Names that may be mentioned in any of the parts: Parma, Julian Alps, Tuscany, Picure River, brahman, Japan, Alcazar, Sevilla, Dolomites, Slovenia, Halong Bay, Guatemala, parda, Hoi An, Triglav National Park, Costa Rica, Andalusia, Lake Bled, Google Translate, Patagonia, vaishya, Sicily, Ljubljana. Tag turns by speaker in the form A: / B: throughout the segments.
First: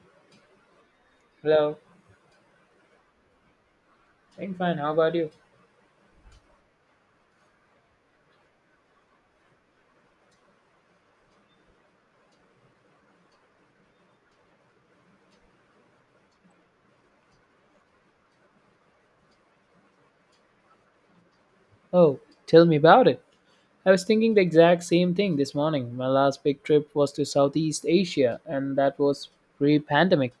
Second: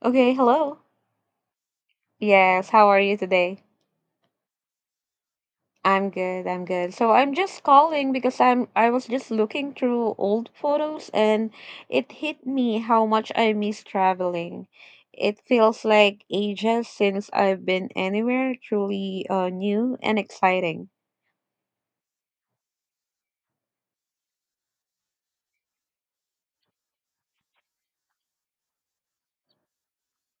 A: Okay, hello.
B: Hello.
A: Yes, how are you today?
B: I'm fine. How about you?
A: I'm good, I'm good. So I'm just calling because I was just looking through old photos, and it hit me how much I miss traveling. It feels like ages since I've been anywhere truly new and exciting.
B: Oh, tell me about it. I was thinking the exact same thing this morning. My last big trip was to Southeast Asia, and that was pre pandemic.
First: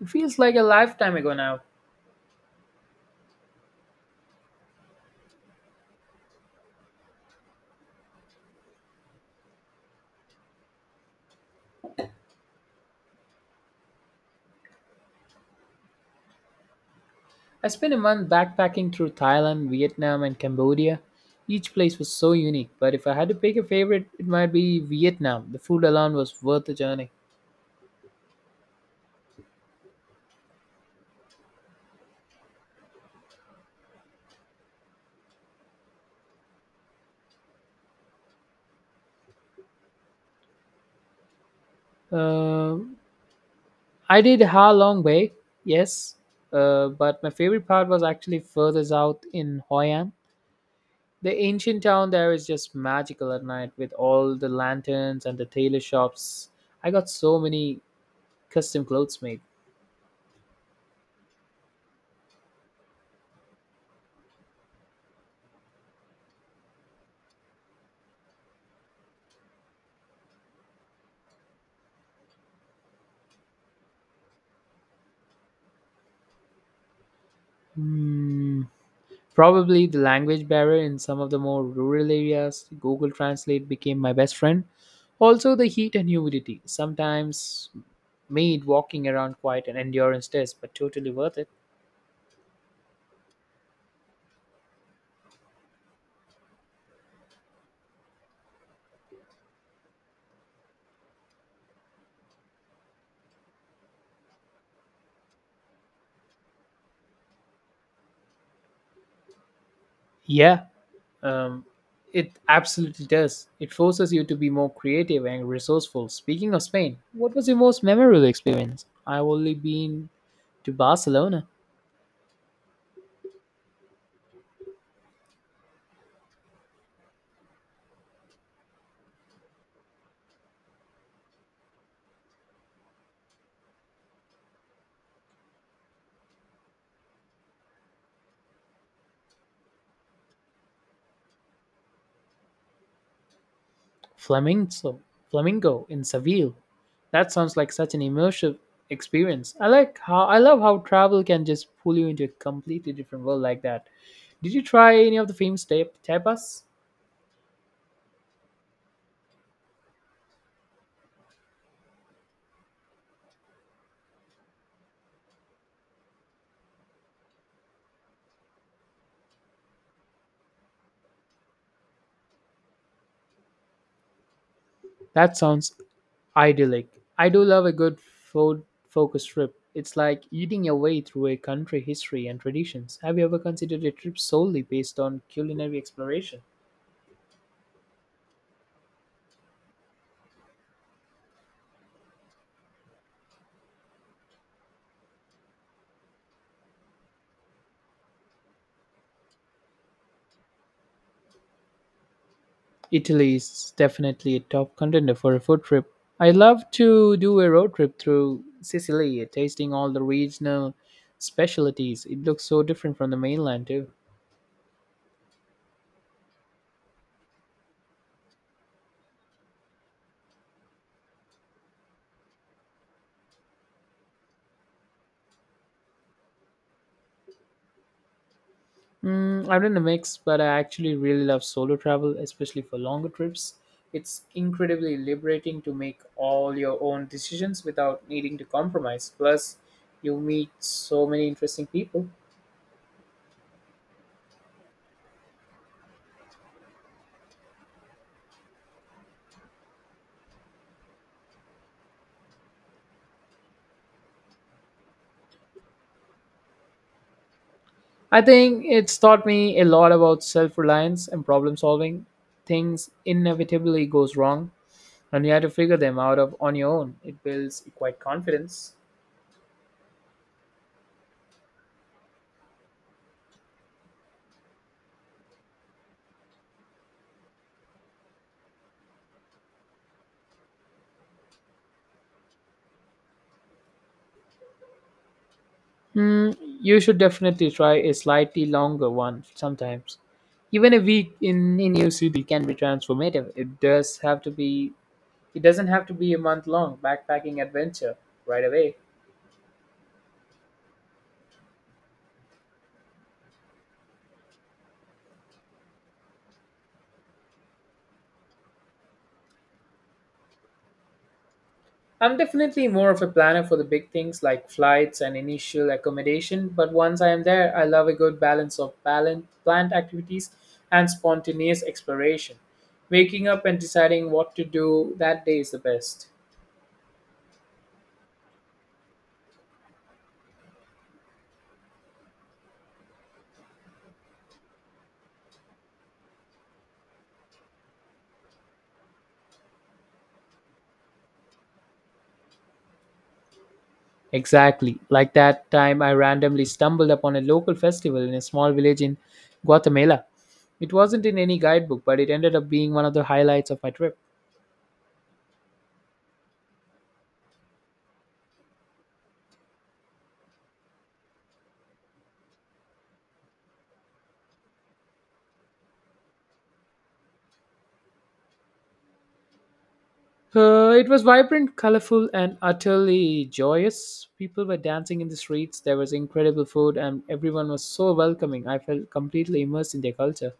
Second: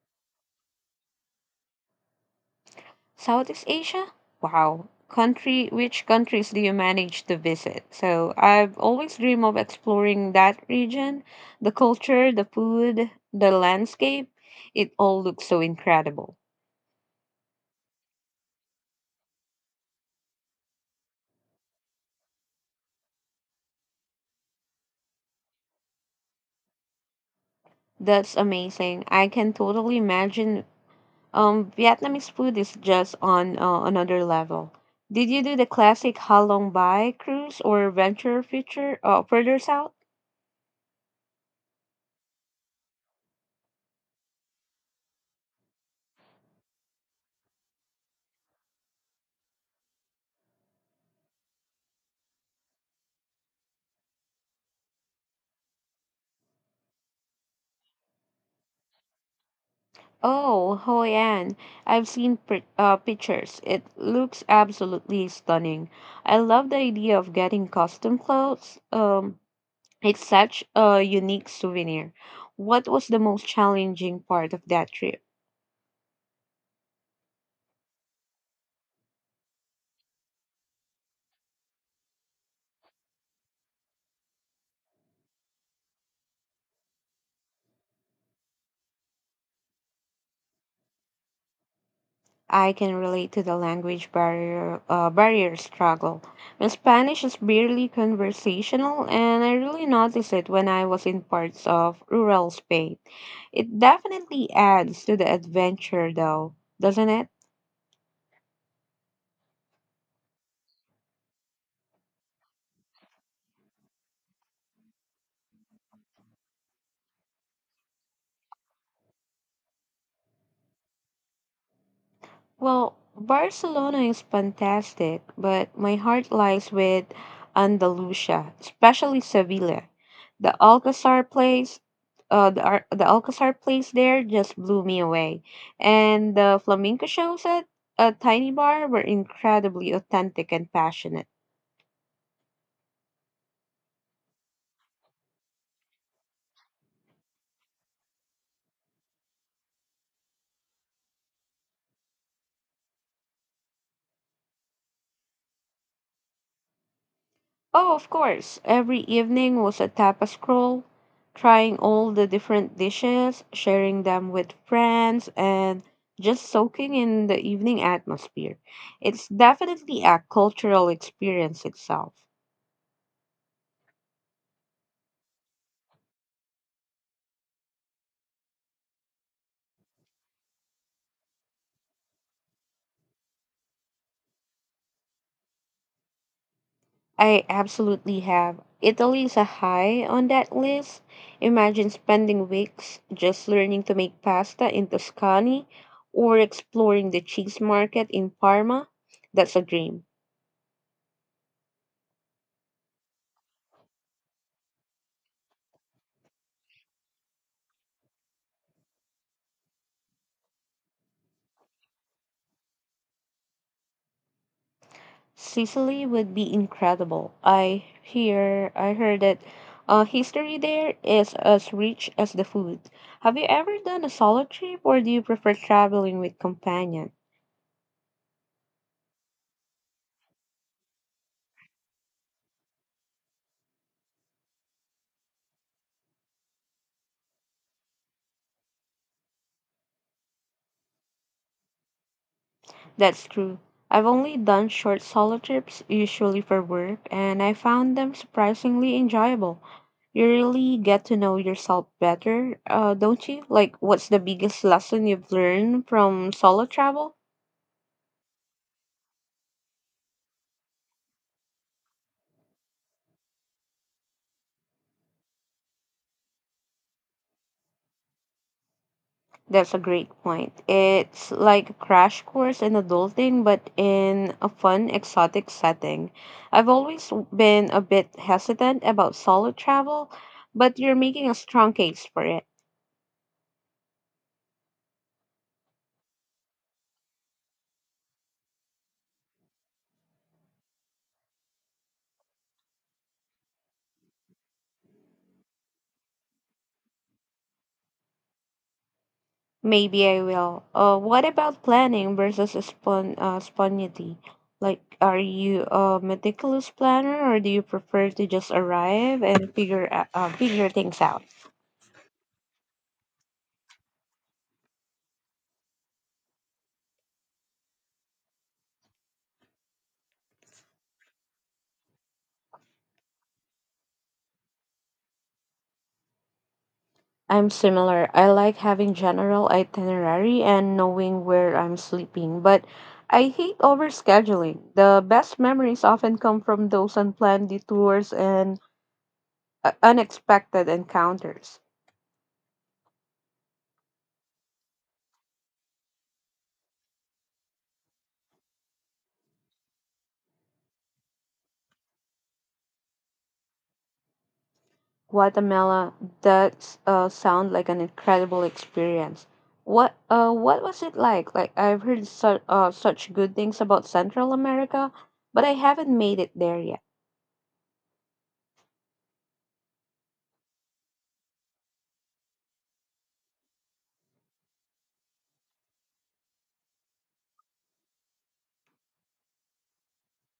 B: It feels like a lifetime ago now.
A: Southeast Asia? Wow. Which countries do you manage to visit? So I've always dreamed of exploring that region, the culture, the food, the landscape. It all looks so incredible.
B: I spent a month backpacking through Thailand, Vietnam, and Cambodia. Each place was so unique, but if I had to pick a favorite, it might be Vietnam. The food alone was worth the journey.
A: That's amazing. I can totally imagine. Vietnamese food is just on another level. Did you do the classic Halong Bay cruise or venture future further south?
B: Uh, I did Ha Long Bay, yes, but my favorite part was actually further south in Hoi An. The ancient town there is just magical at night with all the lanterns and the tailor shops. I got so many custom clothes made.
A: Oh, Hoi An. I've seen pri pictures. It looks absolutely stunning. I love the idea of getting custom clothes. It's such a unique souvenir. What was the most challenging part of that trip?
B: Hmm. Probably the language barrier in some of the more rural areas, Google Translate became my best friend. Also, the heat and humidity sometimes made walking around quite an endurance test, but totally worth it.
A: I can relate to the language barrier struggle. My Spanish is barely conversational, and I really noticed it when I was in parts of rural Spain. It definitely adds to the adventure, though, doesn't it?
B: Yeah. Um, it absolutely does. It forces you to be more creative and resourceful. Speaking of Spain, what was your most memorable experience? I've only been to Barcelona.
A: Well, Barcelona is fantastic, but my heart lies with Andalusia, especially Sevilla. The Alcazar place, the Alcazar place there just blew me away. And the flamenco shows at a tiny bar were incredibly authentic and passionate.
B: Flamingo, Flamingo in Seville. That sounds like such an immersive experience. I love how travel can just pull you into a completely different world like that. Did you try any of the famous tapas?
A: Oh, of course. Every evening was a tapas crawl, trying all the different dishes, sharing them with friends, and just soaking in the evening atmosphere. It's definitely a cultural experience itself.
B: That sounds idyllic. I do love a good food focus trip. It's like eating your way through a country history and traditions. Have you ever considered a trip solely based on culinary exploration?
A: I absolutely have. Italy is a high on that list. Imagine spending weeks just learning to make pasta in Tuscany or exploring the cheese market in Parma. That's a dream.
B: Italy is definitely a top contender for a food trip. I love to do a road trip through Sicily, tasting all the regional specialties. It looks so different from the mainland too.
A: Sicily would be incredible. I heard that history there is as rich as the food. Have you ever done a solo trip, or do you prefer traveling with companions?
B: I'm in a mix, but I actually really love solo travel, especially for longer trips. It's incredibly liberating to make all your own decisions without needing to compromise. Plus, you meet so many interesting people.
A: That's true. I've only done short solo trips, usually for work, and I found them surprisingly enjoyable. You really get to know yourself better, don't you? Like, what's the biggest lesson you've learned from solo travel?
B: I think it's taught me a lot about self-reliance and problem solving. Things inevitably goes wrong, and you have to figure them out of on your own. It builds quite confidence.
A: That's a great point. It's like a crash course in adulting, but in a fun, exotic setting. I've always been a bit hesitant about solo travel, but you're making a strong case for it.
B: Hmm, you should definitely try a slightly longer one sometimes. Even a week in a new city can be transformative. It doesn't have to be a month long backpacking adventure right away.
A: Maybe I will. What about planning versus spontaneity? Like, are you a meticulous planner, or do you prefer to just arrive and figure things out?
B: I'm definitely more of a planner for the big things like flights and initial accommodation, but once I am there, I love a good balance of planned activities and spontaneous exploration. Waking up and deciding what to do that day is the best.
A: I'm similar. I like having general itinerary and knowing where I'm sleeping, but I hate overscheduling. The best memories often come from those unplanned detours and unexpected encounters.
B: Exactly. Like that time I randomly stumbled upon a local festival in a small village in Guatemala. It wasn't in any guidebook, but it ended up being one of the highlights of my trip.
A: Guatemala, that sound like an incredible experience. What was it like? Like, I've heard such good things about Central America, but I haven't made it there yet.
B: It was vibrant, colorful, and utterly joyous. People were dancing in the streets, there was incredible food, and everyone was so welcoming. I felt completely immersed in their culture.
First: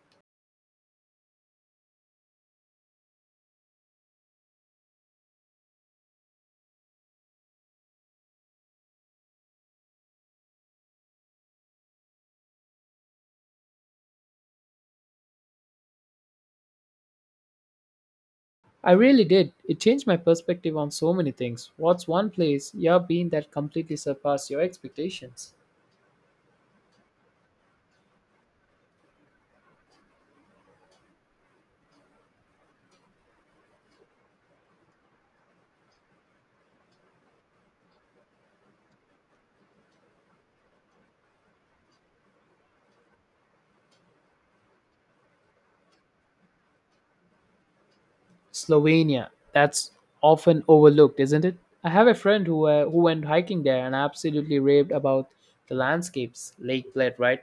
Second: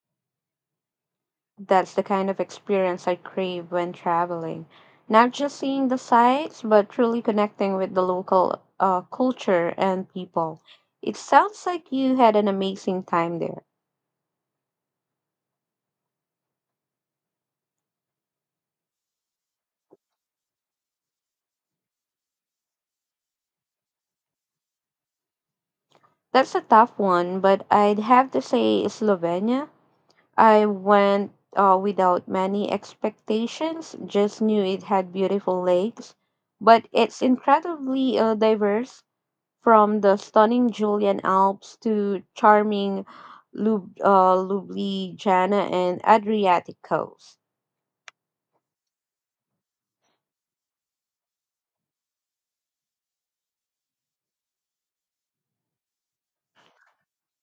A: That's the kind of experience I crave when traveling. Not just seeing the sights, but truly connecting with the local culture and people. It sounds like you had an amazing time there.
B: I really did. It changed my perspective on so many things. What's one place you've been that completely surpassed your expectations?
A: That's a tough one, but I'd have to say Slovenia. I went without many expectations, just knew it had beautiful lakes. But it's incredibly diverse, from the stunning Julian Alps to charming Ljubljana and Adriatic coast.
B: Slovenia. That's often overlooked, isn't it? I have a friend who who went hiking there and absolutely raved about the landscapes. Lake Bled, right?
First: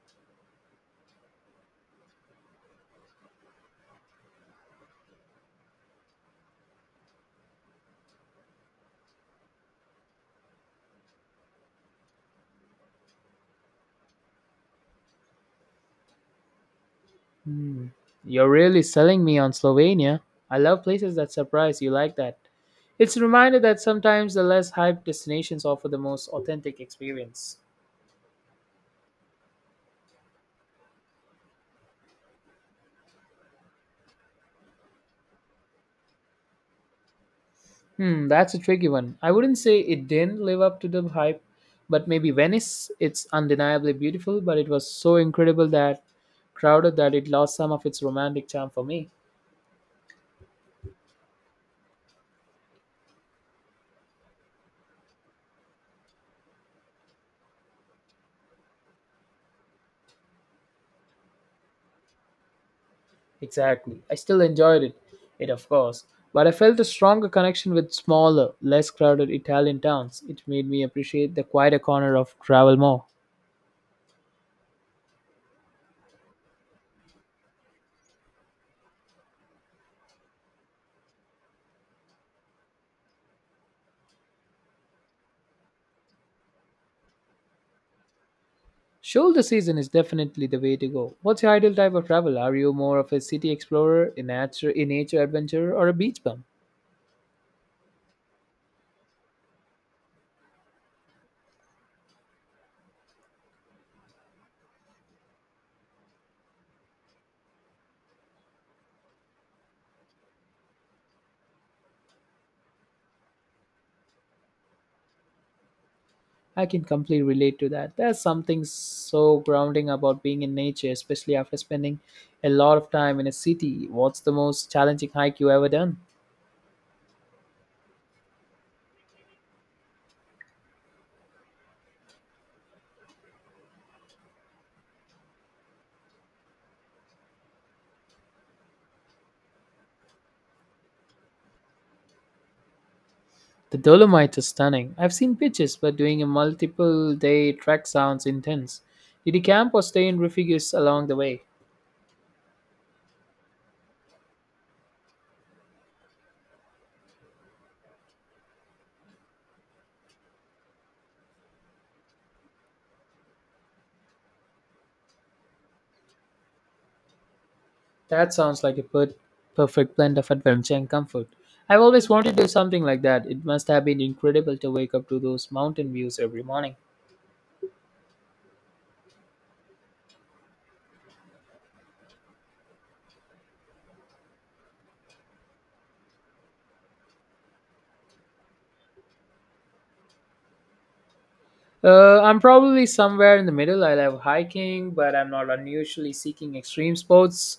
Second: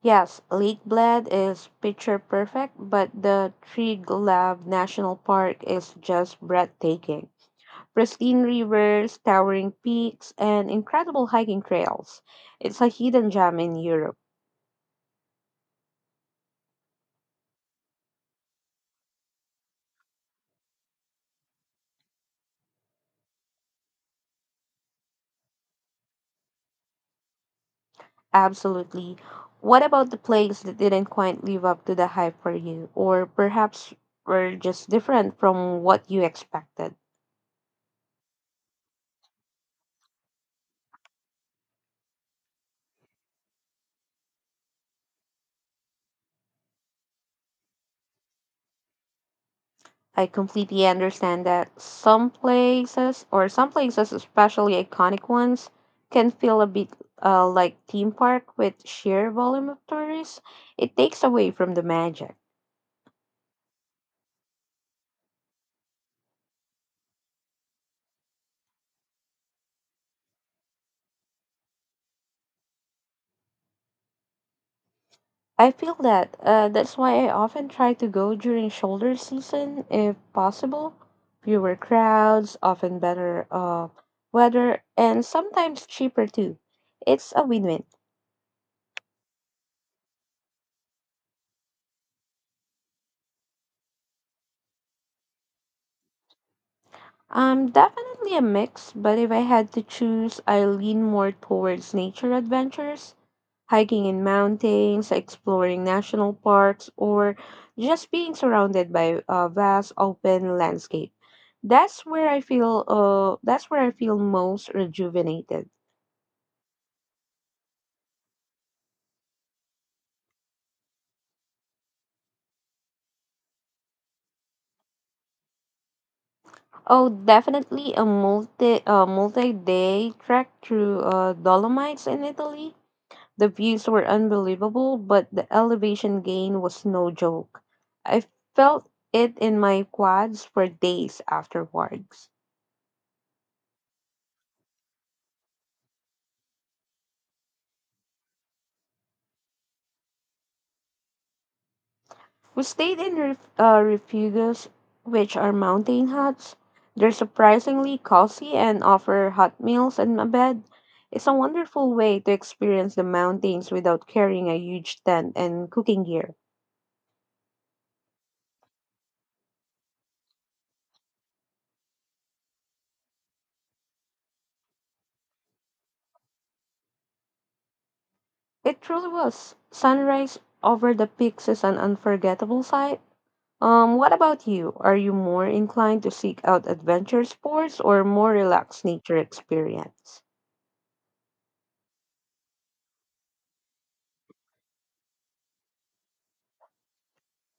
A: Yes, Lake Bled is picture perfect, but the Triglav National Park is just breathtaking. Pristine rivers, towering peaks, and incredible hiking trails. It's a hidden gem in Europe.
B: Hmm. You're really selling me on Slovenia. I love places that surprise you like that. It's a reminder that sometimes the less hyped destinations offer the most authentic experience.
A: Absolutely. What about the place that didn't quite live up to the hype for you, or perhaps were just different from what you expected?
B: Hmm, that's a tricky one. I wouldn't say it didn't live up to the hype, but maybe Venice. It's undeniably beautiful, but it was so incredible that crowded that it lost some of its romantic charm for me.
A: I completely understand that. Some places, or some places, especially iconic ones, can feel a bit like theme park with sheer volume of tourists. It takes away from the magic.
B: Exactly. I still enjoyed it, it of course, but I felt a stronger connection with smaller, less crowded Italian towns. It made me appreciate the quieter corner of travel more.
A: I feel that. That's why I often try to go during shoulder season if possible. Fewer crowds, often better weather, and sometimes cheaper too. It's a win win.
B: Shoulder season is definitely the way to go. What's your ideal type of travel? Are you more of a city explorer, a nature adventurer, or a beach bum?
A: Definitely a mix, but if I had to choose, I lean more towards nature adventures. Hiking in mountains, exploring national parks, or just being surrounded by a vast open landscape. That's where I feel most rejuvenated.
B: I can completely relate to that. There's something so grounding about being in nature, especially after spending a lot of time in a city. What's the most challenging hike you ever done?
A: Oh, definitely a multi-day trek through Dolomites in Italy. The views were unbelievable, but the elevation gain was no joke. I felt it in my quads for days afterwards.
B: The Dolomites are stunning. I've seen pictures, but doing a multiple day trek sounds intense. Did you camp or stay in refuges along the way?
A: We stayed in refugios, which are mountain huts. They're surprisingly cozy and offer hot meals and a bed. It's a wonderful way to experience the mountains without carrying a huge tent and cooking gear.
B: That sounds like a perfect blend of adventure and comfort. I've always wanted to do something like that. It must have been incredible to wake up to those mountain views every morning.
A: It truly was. Sunrise over the peaks is an unforgettable sight. What about you? Are you more inclined to seek out adventure sports or more relaxed nature experience?
B: I'm probably somewhere in the middle. I love hiking, but I'm not unusually seeking extreme sports.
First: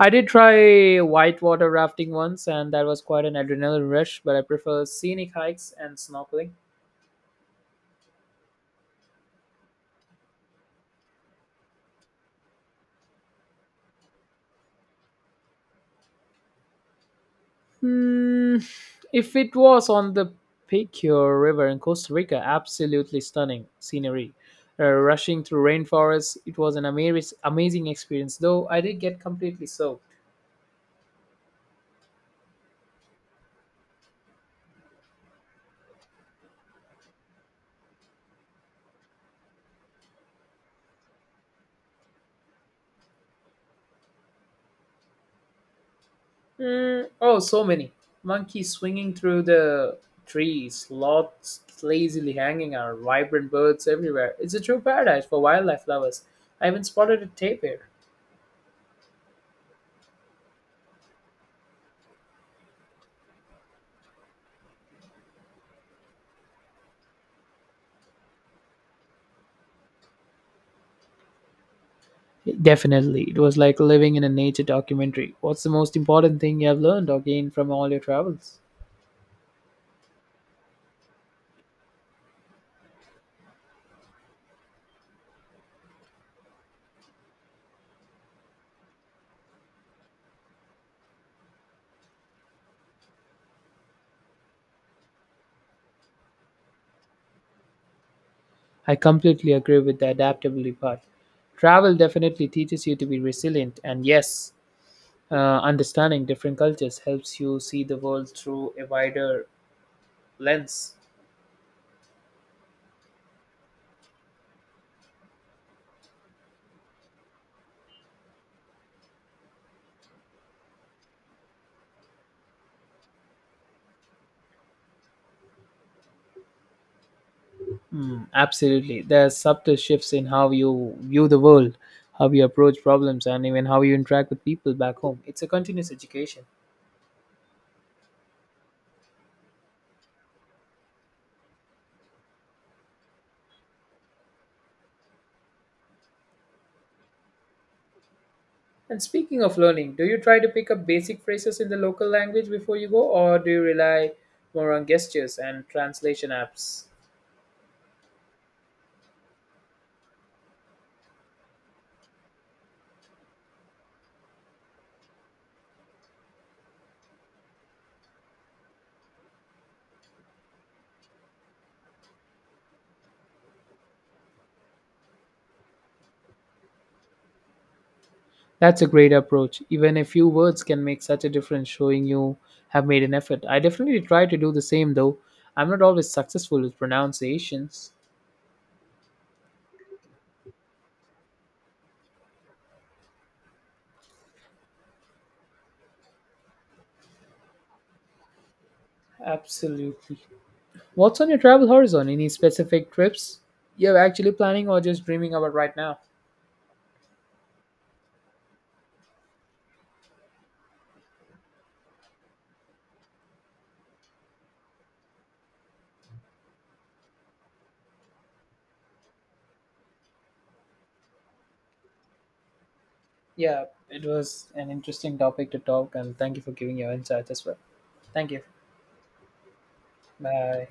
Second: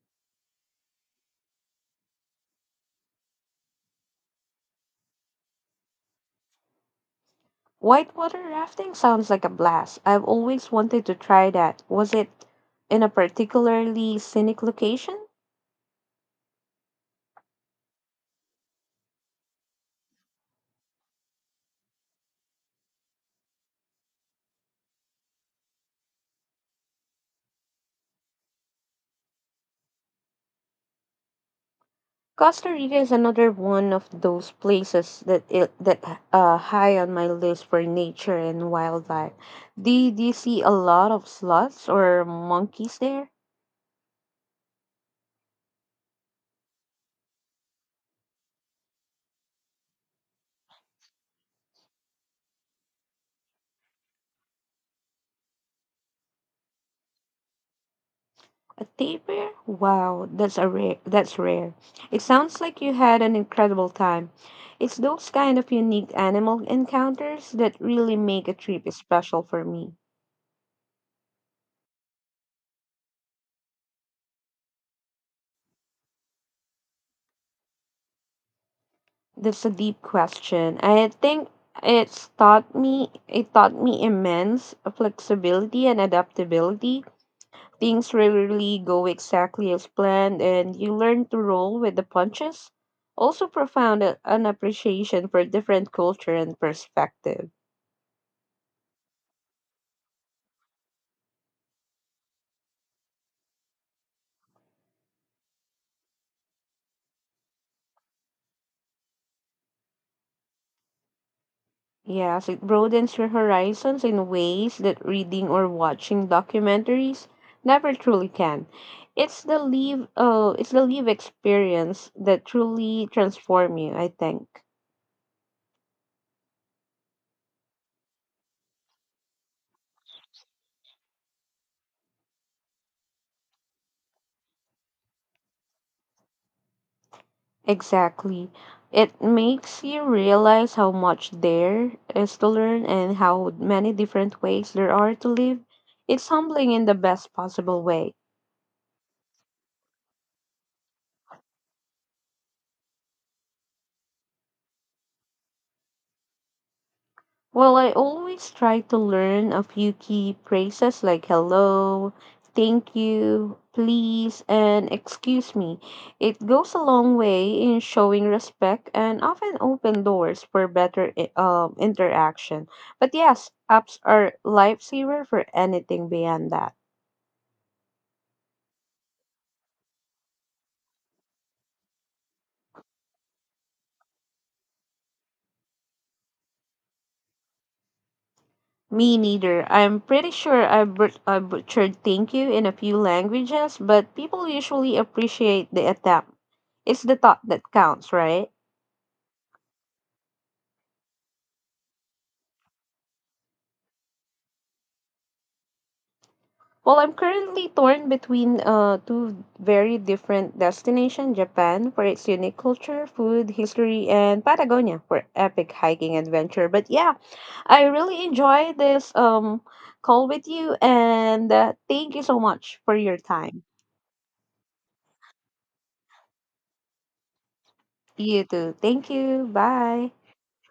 B: I did try whitewater rafting once, and that was quite an adrenaline rush, but I prefer scenic hikes and snorkeling.
A: Whitewater rafting sounds like a blast. I've always wanted to try that. Was it in a particularly scenic location?
B: Hmm, if it was on the Picure River in Costa Rica, absolutely stunning scenery. Rushing through rainforests, it was an amazing experience, though I did get completely soaked.
A: Costa Rica is another one of those places that high on my list for nature and wildlife. Did you see a lot of sloths or monkeys there?
B: Mm, oh, so many. Monkeys swinging through the trees, sloths lazily hanging out, vibrant birds everywhere. It's a true paradise for wildlife lovers. I even spotted a tapir.
A: A taper? Wow, that's a rare. That's rare. It sounds like you had an incredible time. It's those kind of unique animal encounters that really make a trip special for me.
B: Definitely. It was like living in a nature documentary. What's the most important thing you have learned or gained from all your travels?
A: That's a deep question. I think it taught me immense flexibility and adaptability. Things rarely go exactly as planned, and you learn to roll with the punches. Also, profound an appreciation for different culture and perspective.
B: I completely agree with the adaptability part. Travel definitely teaches you to be resilient, and yes, understanding different cultures helps you see the world through a wider lens.
A: Yes, it broadens your horizons in ways that reading or watching documentaries never truly can. It's the live experience that truly transform you, I think.
B: Mm, absolutely. There are subtle shifts in how you view the world, how you approach problems, and even how you interact with people back home. It's a continuous education.
A: Exactly. It makes you realize how much there is to learn and how many different ways there are to live. It's humbling in the best possible way.
B: And speaking of learning, do you try to pick up basic phrases in the local language before you go, or do you rely more on gestures and translation apps?
A: Well, I always try to learn a few key phrases like hello, thank you, please, and excuse me. It goes a long way in showing respect and often open doors for better interaction. But yes, apps are lifesaver for anything beyond that.
B: That's a great approach. Even a few words can make such a difference, showing you have made an effort. I definitely try to do the same, though I'm not always successful with pronunciations.
A: Me neither. I'm pretty sure I butchered thank you in a few languages, but people usually appreciate the attempt. It's the thought that counts, right?
B: Absolutely. What's on your travel horizon? Any specific trips you're actually planning or just dreaming about right now?
A: Well, I'm currently torn between two very different destinations. Japan for its unique culture, food, history, and Patagonia for epic hiking adventure. But yeah, I really enjoy this call with you, and thank you so much for your time.
B: Yeah, it was an interesting topic to talk, and thank you for giving your insights as well. Thank you.
A: You too. Thank you. Bye.
B: Bye.